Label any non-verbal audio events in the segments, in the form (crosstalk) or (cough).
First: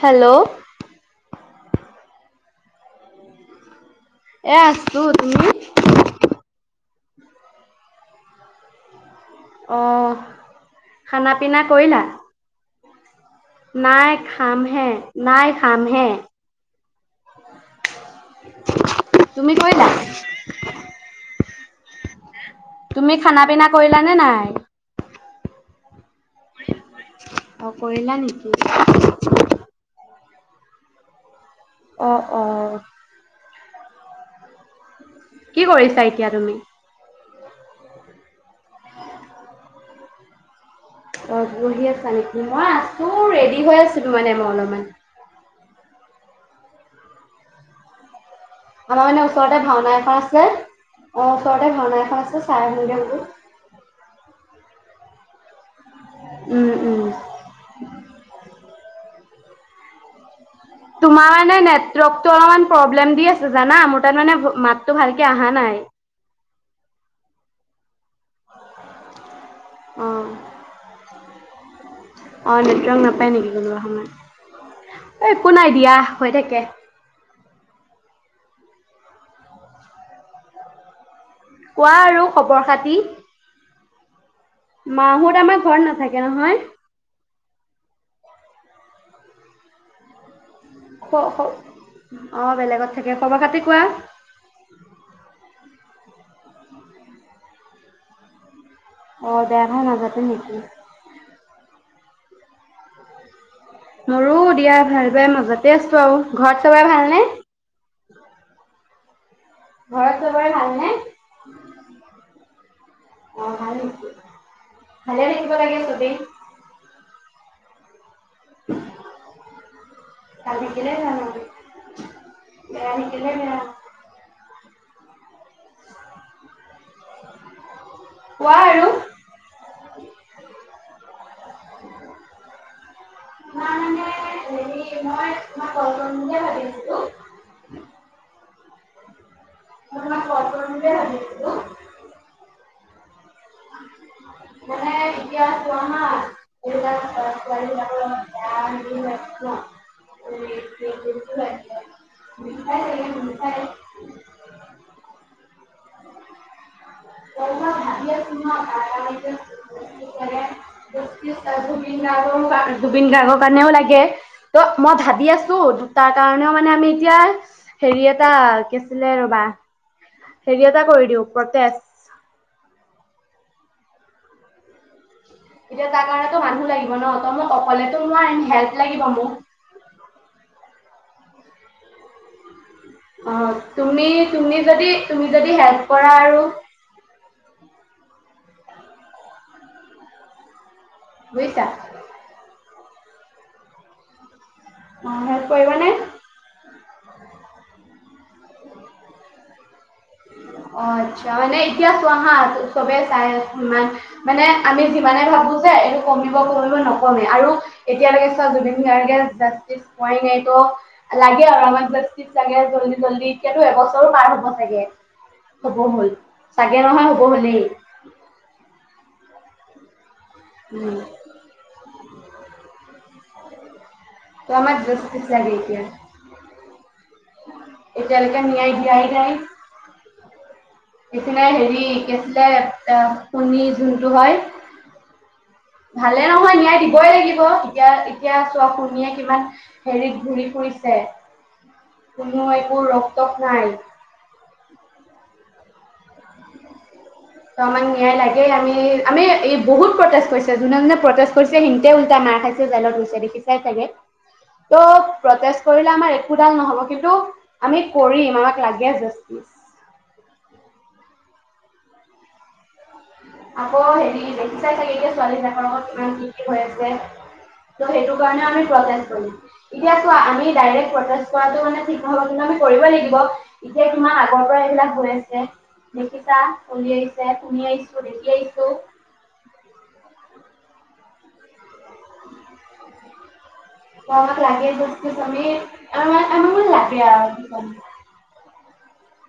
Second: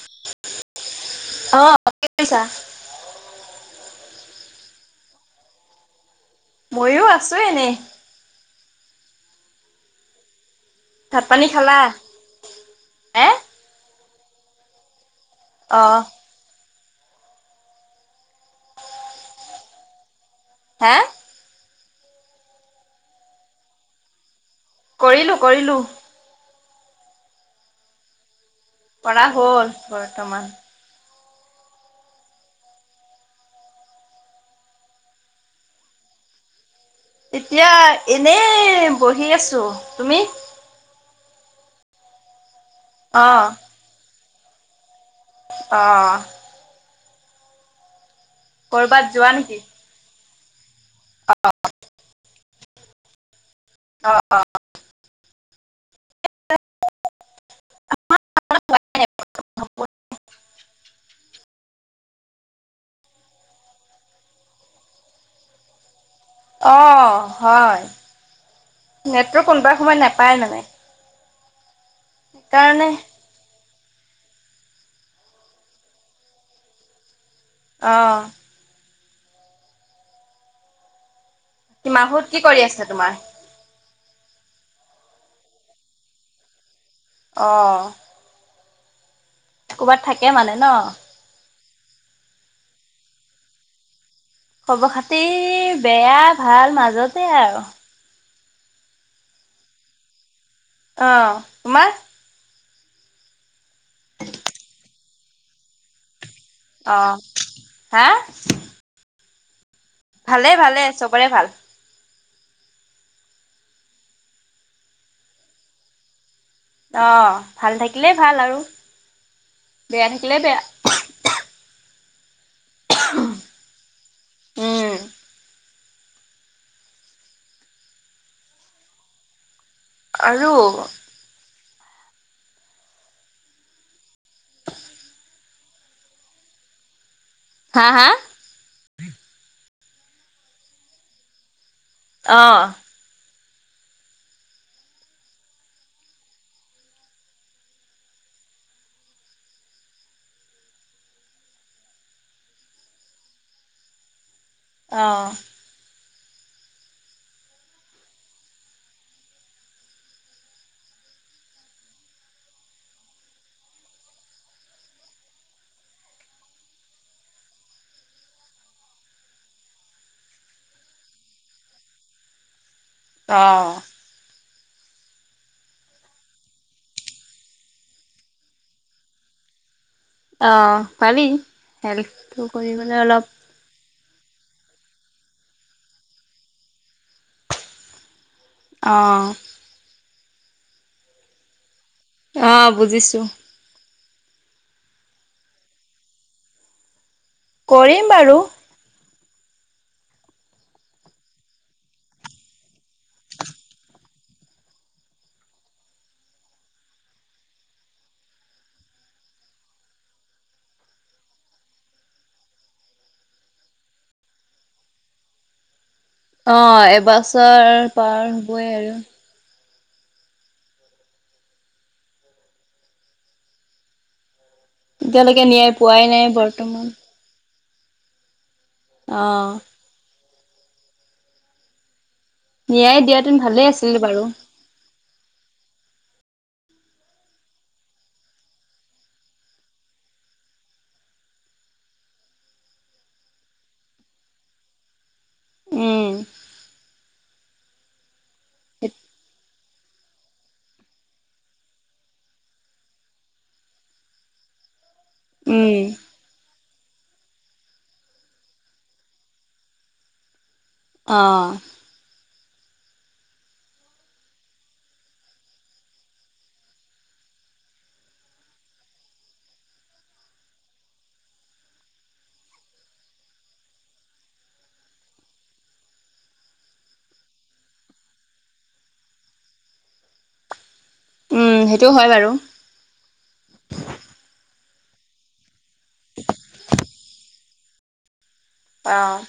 Hello অ, কি কৰিছা? এ আছো। তুমি? ময়ো আছো এনে অঁ ভাত খানা পানী পিনা খালা? কৰিলা হে নাই খামহে নাই অ' খামহে তুমি কৰিলা হে তুমি খানা পিনা কৰিলানে নাই কৰিলো কৰিলো অ কৰিলা নেকি কৰা হ'ল বৰ্তমান অ অ কি কৰিছা এতিয়া তুমি এতিয়া এনে বহি আছো তুমি অ। বহি আছা নে? মই আছো অ' ৰেডি হৈ আছো মানে মই অলপমান অঁ আমাৰ কৰ'বাত মানে যোৱা নেকি? ওচৰতে ভাওনা এখন আ ছে অ ওচৰতে ভাওনা এখন আছে চাই আহোঙগে বোলো। অ', অ'। উম উম। (unintelligible) তোমাৰ মানে নেটৱৰ্কতটো অলপমান প্ৰব্লেম দি আছে জানা, মোৰ তাত মানে মাতটো ভালকে অহা নাই। অ' হয়। নেটৱৰ্ক কোনোবা সময়ত অ', নাপায় মানে। অ' সেইকাৰণে নেটৱৰ্ক নাপাই নেকি কোনোবা একো নাই দিয়া হৈ থাকে। অ। কোৱা আৰু মাহত কি কৰি খবৰ আছে খাতি। তোমাৰ? মা হত আমাৰ ঘৰত নাথাকে নহয়। অ'। ক'বাত থাকে মানে। ন? শ শ অ' বেলেগত থাকে খবৰ খাতি কোৱা। খবৰ খাতি বেয়া ভাল মাজতে আৰু। অ' দেৰ হৈ মাজতে নেকি অহ তোমাৰ? মোৰো দিয়া ভাল। বাই মাজাতে আছো আৰু। ঘৰত চবৰে ভাল অ' নে? হা। ঘৰত চবৰে ভালে ভালে ভালনে? চবৰে ভাল। অ' ভাল হৈছে। ভালে থাকিব লাগে চবেই। অ' ভাল থাকি থাকিলে ভাল আৰু বেয়া থাকিলে ভাল বেয়া। থাকিলে ভাল আৰু। বেয়া দেখিলে বেয়া। হুম। কোৱা আৰু। আৰু ন মানে হেৰি মই তোমাক কল কৰিম বুলিয়ে ভাবি আছিলো। হা হা। মই তোমাক কল কৰিম বুলিয়ে ভাবি আছিলো। অ মানে, এতিয়া চোৱা, হা। জুবিন দাৰ ক্ষেত্ৰত, ছোৱালীবিলাকৰ লগত বেয়া, হেৰি, হৈ আছে ন। ৰেপ কেছ, এইবোৰতো হৈ আছে। শুনিছাই চাগে, (unintelligible) অ'। (unintelligible) জুবিন গাৰ্গৰ কাৰণেও লাগে, ত'। মই ভাবি আছোঁ, তাৰ কাৰণেও, মানে, আমি এতিয়া, হেৰি, এটা, কি আছিলে, ৰবা, হেৰি, এটা কৰি দিওঁ, প্ৰটেষ্ট অ'। এতিয়া তাৰ কাৰণেতো মানুহ লাগিব ন ত মই অকলেতো মোৰ হেল্প লাগিব মোক। অ' পাৰি হে কৰিব নে, অলপ অ', তুমি, তুমি, যদি তুমি যদি হেল্প কৰা আৰু আহঁ'। বুইছা অ', বুজিছোঁ। অ, হেল্প কৰিবা নে? কৰিম বাৰু অহ, আচ্ছা। মানে এতিয়া চোৱাহা চবে চাই সিমান মানে আমি যিমানে ভাবো যে এইটো কমিব কমিব নকমে। আৰু এতিয়ালৈকে চোৱা জুবিন গাৰ্গে জাষ্টিচ পুৱাই নাই টো লাগে আৰু আমাক জাষ্টিচ লগে জল্দি জল্দি। এতিয়াতো এবছৰো পাৰ হব চাগে। হব হ'ল। চাগে অ', নহয় হ'ব হ'লেই এবছৰ পাৰ হ'বই আৰু। হম'। ত' আমাক জাষ্টিচ এতিয়ালৈকে লাগে ন্যায় পোৱাই নাই, বৰ্তমান। এতিয়াালক ন দিয়াই অ নাই ইচনা হেৰি কি আছিলে, ন্যায় (unintelligible) দিয়াহেতেন ভালেই কণী, আছিল যোনটো বাৰু হয় ভালে নহয় নিয়ায় দিবই লাগিব এতিয়া এতিয়া চোৱা শুনীয়ে কিমান হেৰিত ঘূৰি ফুৰিছে কোনো একো ৰক্তক্তক নাই। উম ত আমাক ন্যায় লাগে আমি আমি এই বহুত প্ৰটেষ্ট কৰিছে যোনে যোনে প্ৰটেষ্ট কৰিছে সিতে উল্টটা মাৰ খাইছে জেলত গছে দেখি চাই চাগে ত' প্ৰটেষ্ট উম কৰিলে আমাৰ একোাল নহ'ব। কটো আমি কৰিম আমাক লাগে জাি অ'। আকৌ, হেৰি, দেখিছাই চাগে, এতিয়া, ছোৱালীবিলাকৰ লগত কিমান কি কি হৈ আছে। ত', সেইটো কাৰণেও, আমি প্ৰটেষ্ট কৰিম। এতিয়া, চোৱা, আমি ডাইৰেক্ট প্ৰটেষ্ট কৰাটো, মানে, ঠিক নহ'ব। কিন্তু, আমি কৰিবই লাগিব। এতিয়া, কিমান আগৰ পৰা এইবিলাক হৈ আছে, দেখিছা, চলি আহিছে, শুনি আহিছোঁ (unintelligible) উম। সেইটো হয় বাৰু (inaudible) পাবক লাগে যস্তি তমি (unintelligible) লাগে আৰু (inaudible) অ'।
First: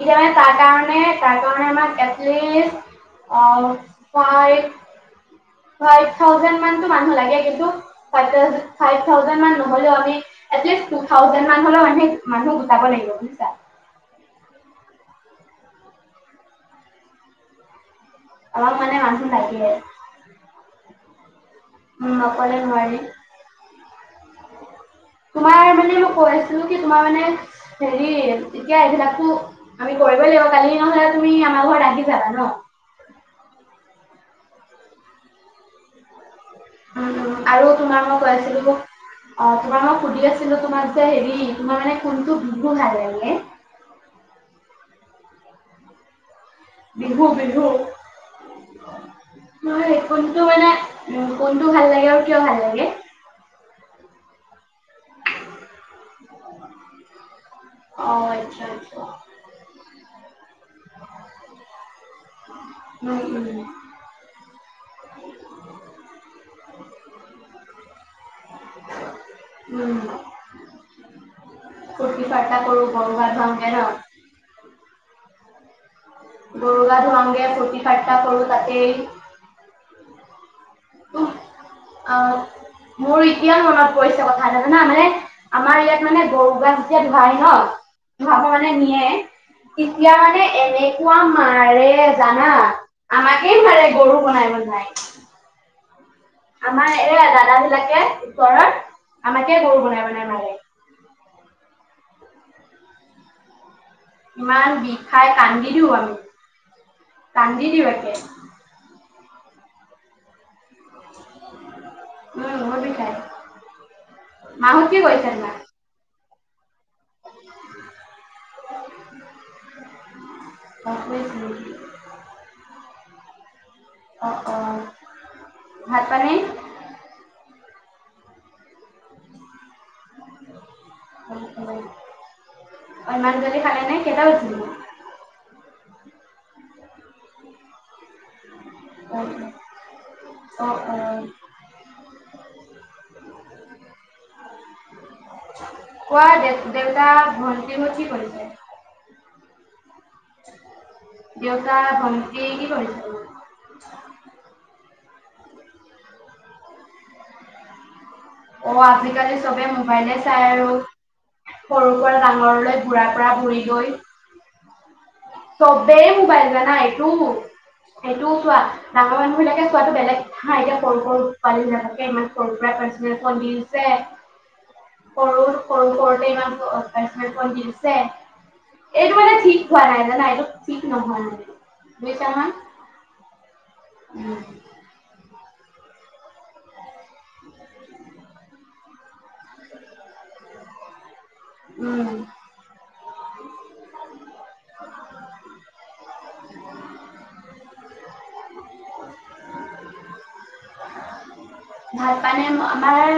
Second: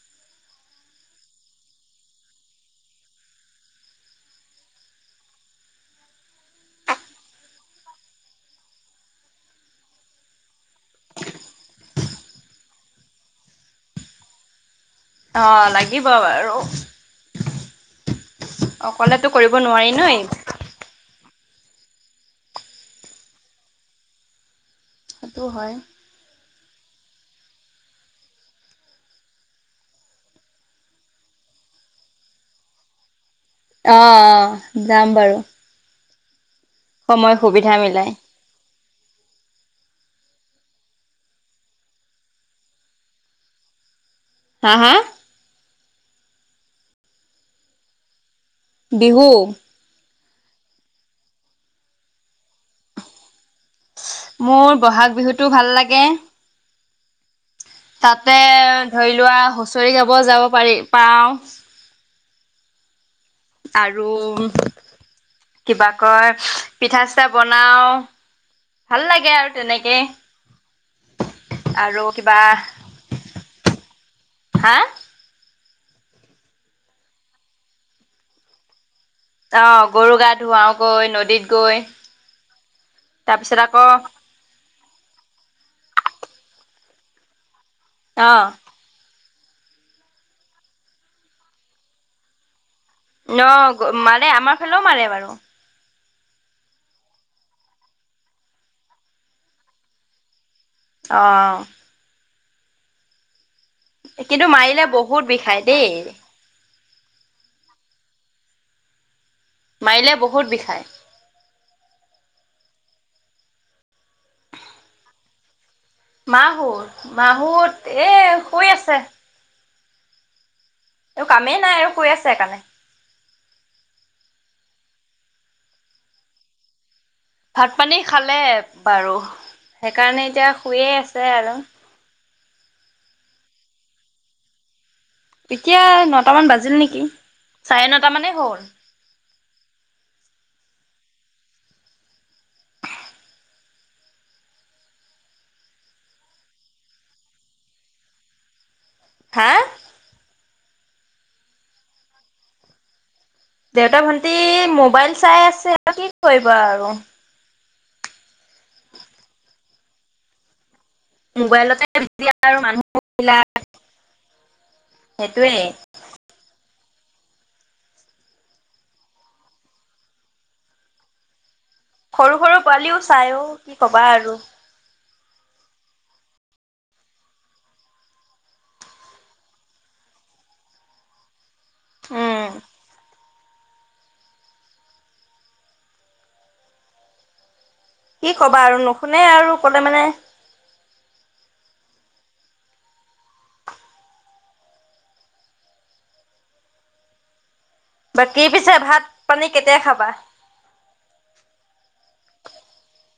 এতিয়া মানে তাৰ কাৰণে তাৰ কাৰণে আমাক এটলিষ্ট অ' ফাইভ ফাইভ থাওজেন্ড মানটো মানুহ‌ লাগেই ন, ফাইভ থাওজেন্ড মান নহ'লেও আমি এই টো থাওজেন্ড মানটো‌ গটাব লাগিব। অ' লাগিব বাৰু। আমাক মানে মানুহ অকলেতো কৰিব লাগে নোৱাৰি ন, এই উম অকলে নোৱাৰি। তোমাৰ, সেইটো হয়। মানে, মই কৈ আছোঁ ছিলো কি তোমাৰ মানে হেৰি এতিয়া এইবিলাকো আমি কৰিবই লাগিব কালি নহলে তুমি আমাৰ ঘৰত আহি যাবা ন। অ' অ' যাম বাৰু। উ সময় আৰু সুবিধা তোমাৰ মিলাই মই কৈ আছিলো অ', তোমাক মই সুধি আছিলোঁ। তোমাক যে, হেৰি, তোমাৰ, মানে, কোনটো বিহু ভাল লাগে? হা? হা? বিহু, বিহু বিহু নহয় কোনটো মানে, উ কোনটো ভাল লাগে আৰু কিয় ভাল লাগে? মোৰ ব'হাগ বিহুটো ভাল লাগে অ তাতে, আচ্ছা আচ্ছা ধৰি লোৱা, হুচৰি গাব যাব পাৰি, পাও (inaudible) আৰু কিবা কয়, পিঠা-চিঠা বনাও, ভাল লাগে আৰু উম তেনেকে, আৰু ফূৰ্তি কিবা, ফাৰ্তা কৰো গৰু গা ধুৱাওঁগে ন হা? গৰু গা ধুৱাওঁগে, ফূৰ্তি-ফাৰ্তা কৰোঁ, তাকেই অ গৰু গা ধুৱাও গৈ নদীত গৈ এ মোৰ এতিয়া তাৰপিছত আকৌ মনত পৰিছে কথা জানা মানে, আমাৰ ইয়াত মানে গৰু গ হে, ধুৱাই ন? (unintelligible) অ' মানে, নিয়ে তেতিয়া মানে এনেকুৱা মাৰে জানা ন আমাকে মাৰে, গৰু আমাৰ ফালেও বনাই-বনাই মাৰে বাৰু আমাৰ এইয়া, দাদাবিলাকে ওপৰৰ, আমাকেই গৰু বনাই-বনাই মাৰে অ' কিন্তু ইমান মাৰিলে বহুত বিষাই কান্দি দিওঁ দেই আমি কান্দি দিবাকে মাৰিলে, বহুত বিষায় উম (unintelligible) বিষাই, মাহঁত কি কৈছে তোমাক? মা মাহঁত, এ, শুই আছে। অ শুই একো আছে কামেই নেকি নাই, আৰু শুই আছে, সেইকাৰণে অ', অ', ভাত-পানী? ভাত-পানী খালে বাৰু সেইকাৰণে এতিয়া শুইয়ে আছে আৰু অ', ইমান জল্দি খালে নে? কেইটা বা এতিয়া, নটামান বাজিল নেকি? চাৰে নটামানেই হ'ল উ উ আহ আহ কোৱা, দেউ-দেউতা, ভণ্টি নো কি কৰিছে? হা? দেউতা, ভণ্টি কি কৰিছে দেউতা, ভণ্টি মোবাইল চাই আছে আৰু কি কৰিব আৰু অ আজিকালি চবে মোবাইলে চাই আৰু মোবাইলতে সৰুৰ পৰা বিজি আৰু ডাঙৰলৈ ঘূ়ৰা ফুৰা মানুহবিলাক ঘূৰি গৈ। সেইটোয়ে। চবেই মোবাইল জানা, এটি এইটো - সেইটোও চোৱা ডাঙৰ মানুহ বিলাকে চোৱাটো বেলেগ হা, এতিয়া সৰু -সৰু ছোৱালী বিলাককে ইমান সৰু সৰুৰ সৰু পৰাই পোৱালিও পাৰ্চনেল চাই ফোন অ' দি - কি দিছে। কবা আৰু। সৰু, সৰু- সৰুতে ইমান ট্ৰেঞ্চলেচন দি দিছে। এইটো মানে ঠিক, হোৱা নাই জানা, এইটো ঠিক নহোৱা নহয়। বুজিছা উম। নহয়? উম, (inaudible) কি কবা, আৰু নুশুনে আৰু কলে মানে, উম, বাকী পিছে ভাত- পানী কেতিয়া খাবা? ভাত - পানী আমাৰ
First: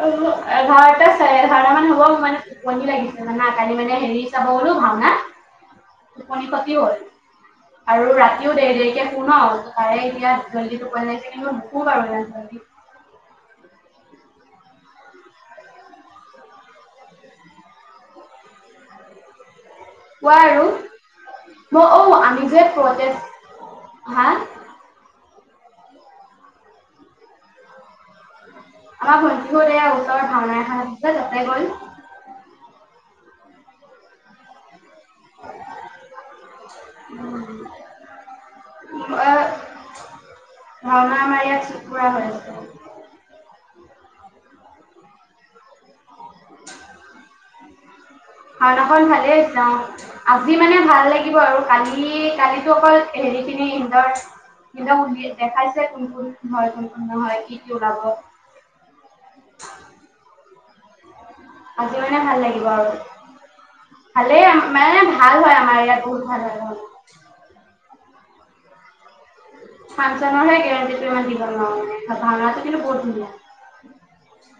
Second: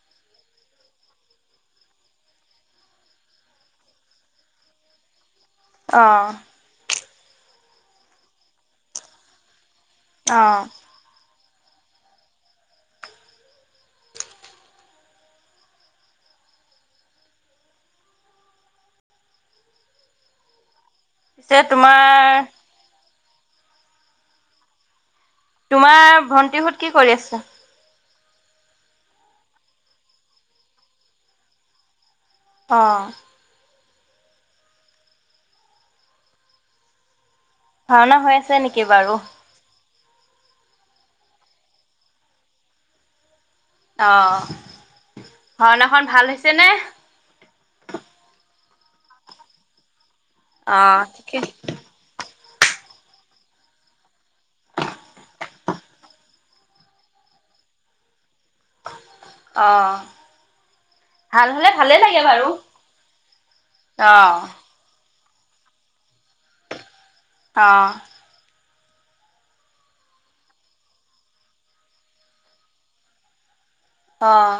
অ-এঘাৰটা, চাৰে এঘাৰটা মান হ'ব। মানে টোপনি লাগিছে যানা কালি মানে হেৰি চাব 'গলো ভাওনা। অ', টোপনি খটি হল। আৰু ৰাতিও দেৰি দেৰিকে শু, ন '। তাৰে এতিয়া অ', জল্দি টোপনি লাগিছে কেনেকৈ খাওঁ। (unintelligible) কোৱা আৰু- পিছে ম-অউ তোমাৰ আমি যে সৰুতে- হা- তোমাৰ ভণ্টিহত কি কৰি আছে? আমাৰ ভণ্টিহত এয়া ওচৰৰ ভাওনা এখন আছে তাতে গ'ল। অ, - উম, ভাওনা হৈ আছে নেকি বাৰু? ভাওনা মাৰি‌‌য়াত চুকুৰা হৈ আছে। আহ, ভাওনাখন ভাল হৈছে নে? ভাওনাখন ভালেই হৈছে। অ ', আজি মানে অ', ভাল লাগিব ঠিকে আৰু কালি - কালি, যিসকল হেৰিখিনি ইন্টাৰভিউ - ইন্টাৰভিউ সুধি দেখাইছে কোন -কোন হয়, কোন- কোন নহয় কি কি ওলাব। অহ, আজিও মানে ভাল লাগিব আৰু ভালেই অ', মানে ভাল, ভাল হয় আমাৰ ইয়াত বহুত ভাল হয়। অ, অহ, ফাঞ্চন হলে গেৰেণ্টিটো ইমান দিব নোৱাৰোঁ গে ভাওনাটো কিন্তু বহুত ধুনীয়া। অহ,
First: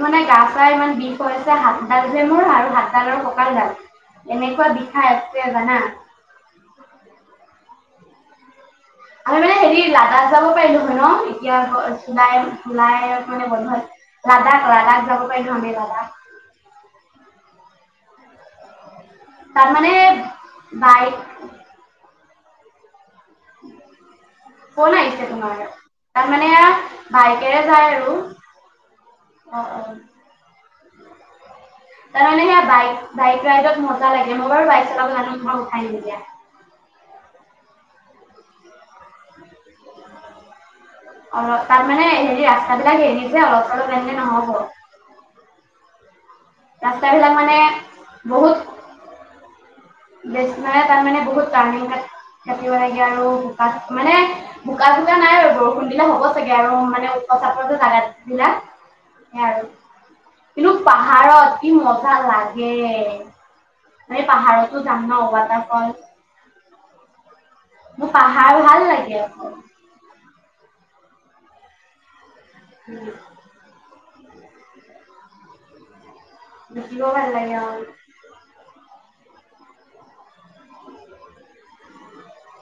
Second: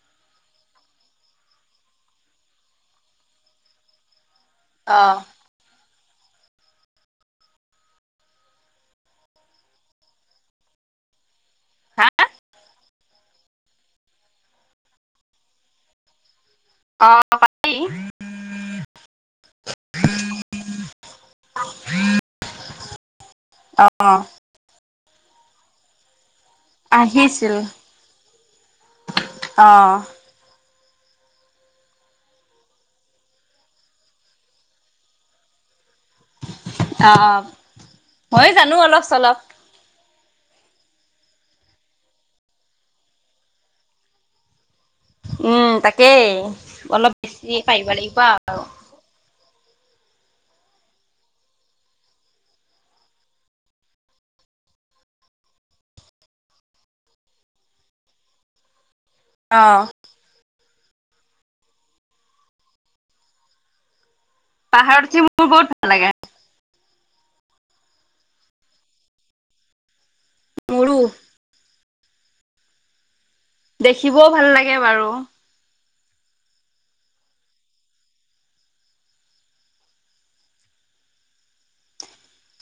মানে গা চা ইমান বিষ হৈছে হাতডাল যে মোৰ আৰু হাতডালৰ কঁকাল দাল, এনেকুৱা বিষাই অ', আছে জানা। (unintelligible) আমি মানে হেৰি লাডা যাব পাৰিলো হয় ন এতিয়া হা চলাই চোলাই মানে বন্ধ লাডাক লাডাক যাব পাৰিলো হ দেই লাডাক অ ভ (unintelligible) তাৰ মানে- বাইক- উম (unintelligible) অ ন (unintelligible) ত মানে আহিছিল বাইকেৰে যায় আৰু অ অ তাৰমানানে স বাইক বাইক ৰাইডত মজা লাগে মই বাৰু বাইক চলাব জানো আহ দা (unintelligible) হয় জানো অলপ- চলপ। অলপ তাৰ মানে হেৰি ৰাস্তাবলাক হেৰি যে, অলপ অলপ এনেনে (unintelligible) নহ'ব। তাকেই অলপ ৰাস্তাাবিলাক বেছি মানে পাৰিব লাগিব আৰু। বহুত বচাৰে (unintelligible) তাত মানে বহুত টাৰ্ণিং কাটিব লাগে। আৰু বোকা মানে বোকা- চোকা নাই আৰু বৰষুণ দিলে হ'ব চাগে আৰু মানে উখ- চাপৰ জাগা বিলাক। উ অ (unintelligible) কিন্তু পাহাৰত কি মজা লাগে- মানে পাহাৰত- পাহাৰত উঠি মোৰ বহুত ভাল লাগে। মোৰ পাহাৰ ভাল লাগে অক মোৰো হম। দেখিবও ভাল লাগে বাৰু দুখিব ভাল লাগ আৰু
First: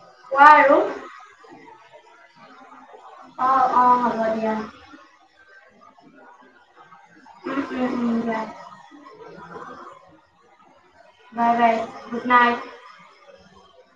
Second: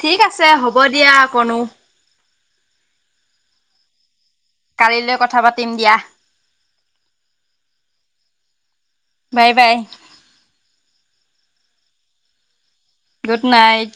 ঠিক আছে কোৱা আৰু হ'ব দিয়া অকনো অ-অ- হ'ব দে। কালিলৈ কথা পাতিম। দিম দিয়া। উম- উম- উম- bye bye. Bye- bye good night. Good night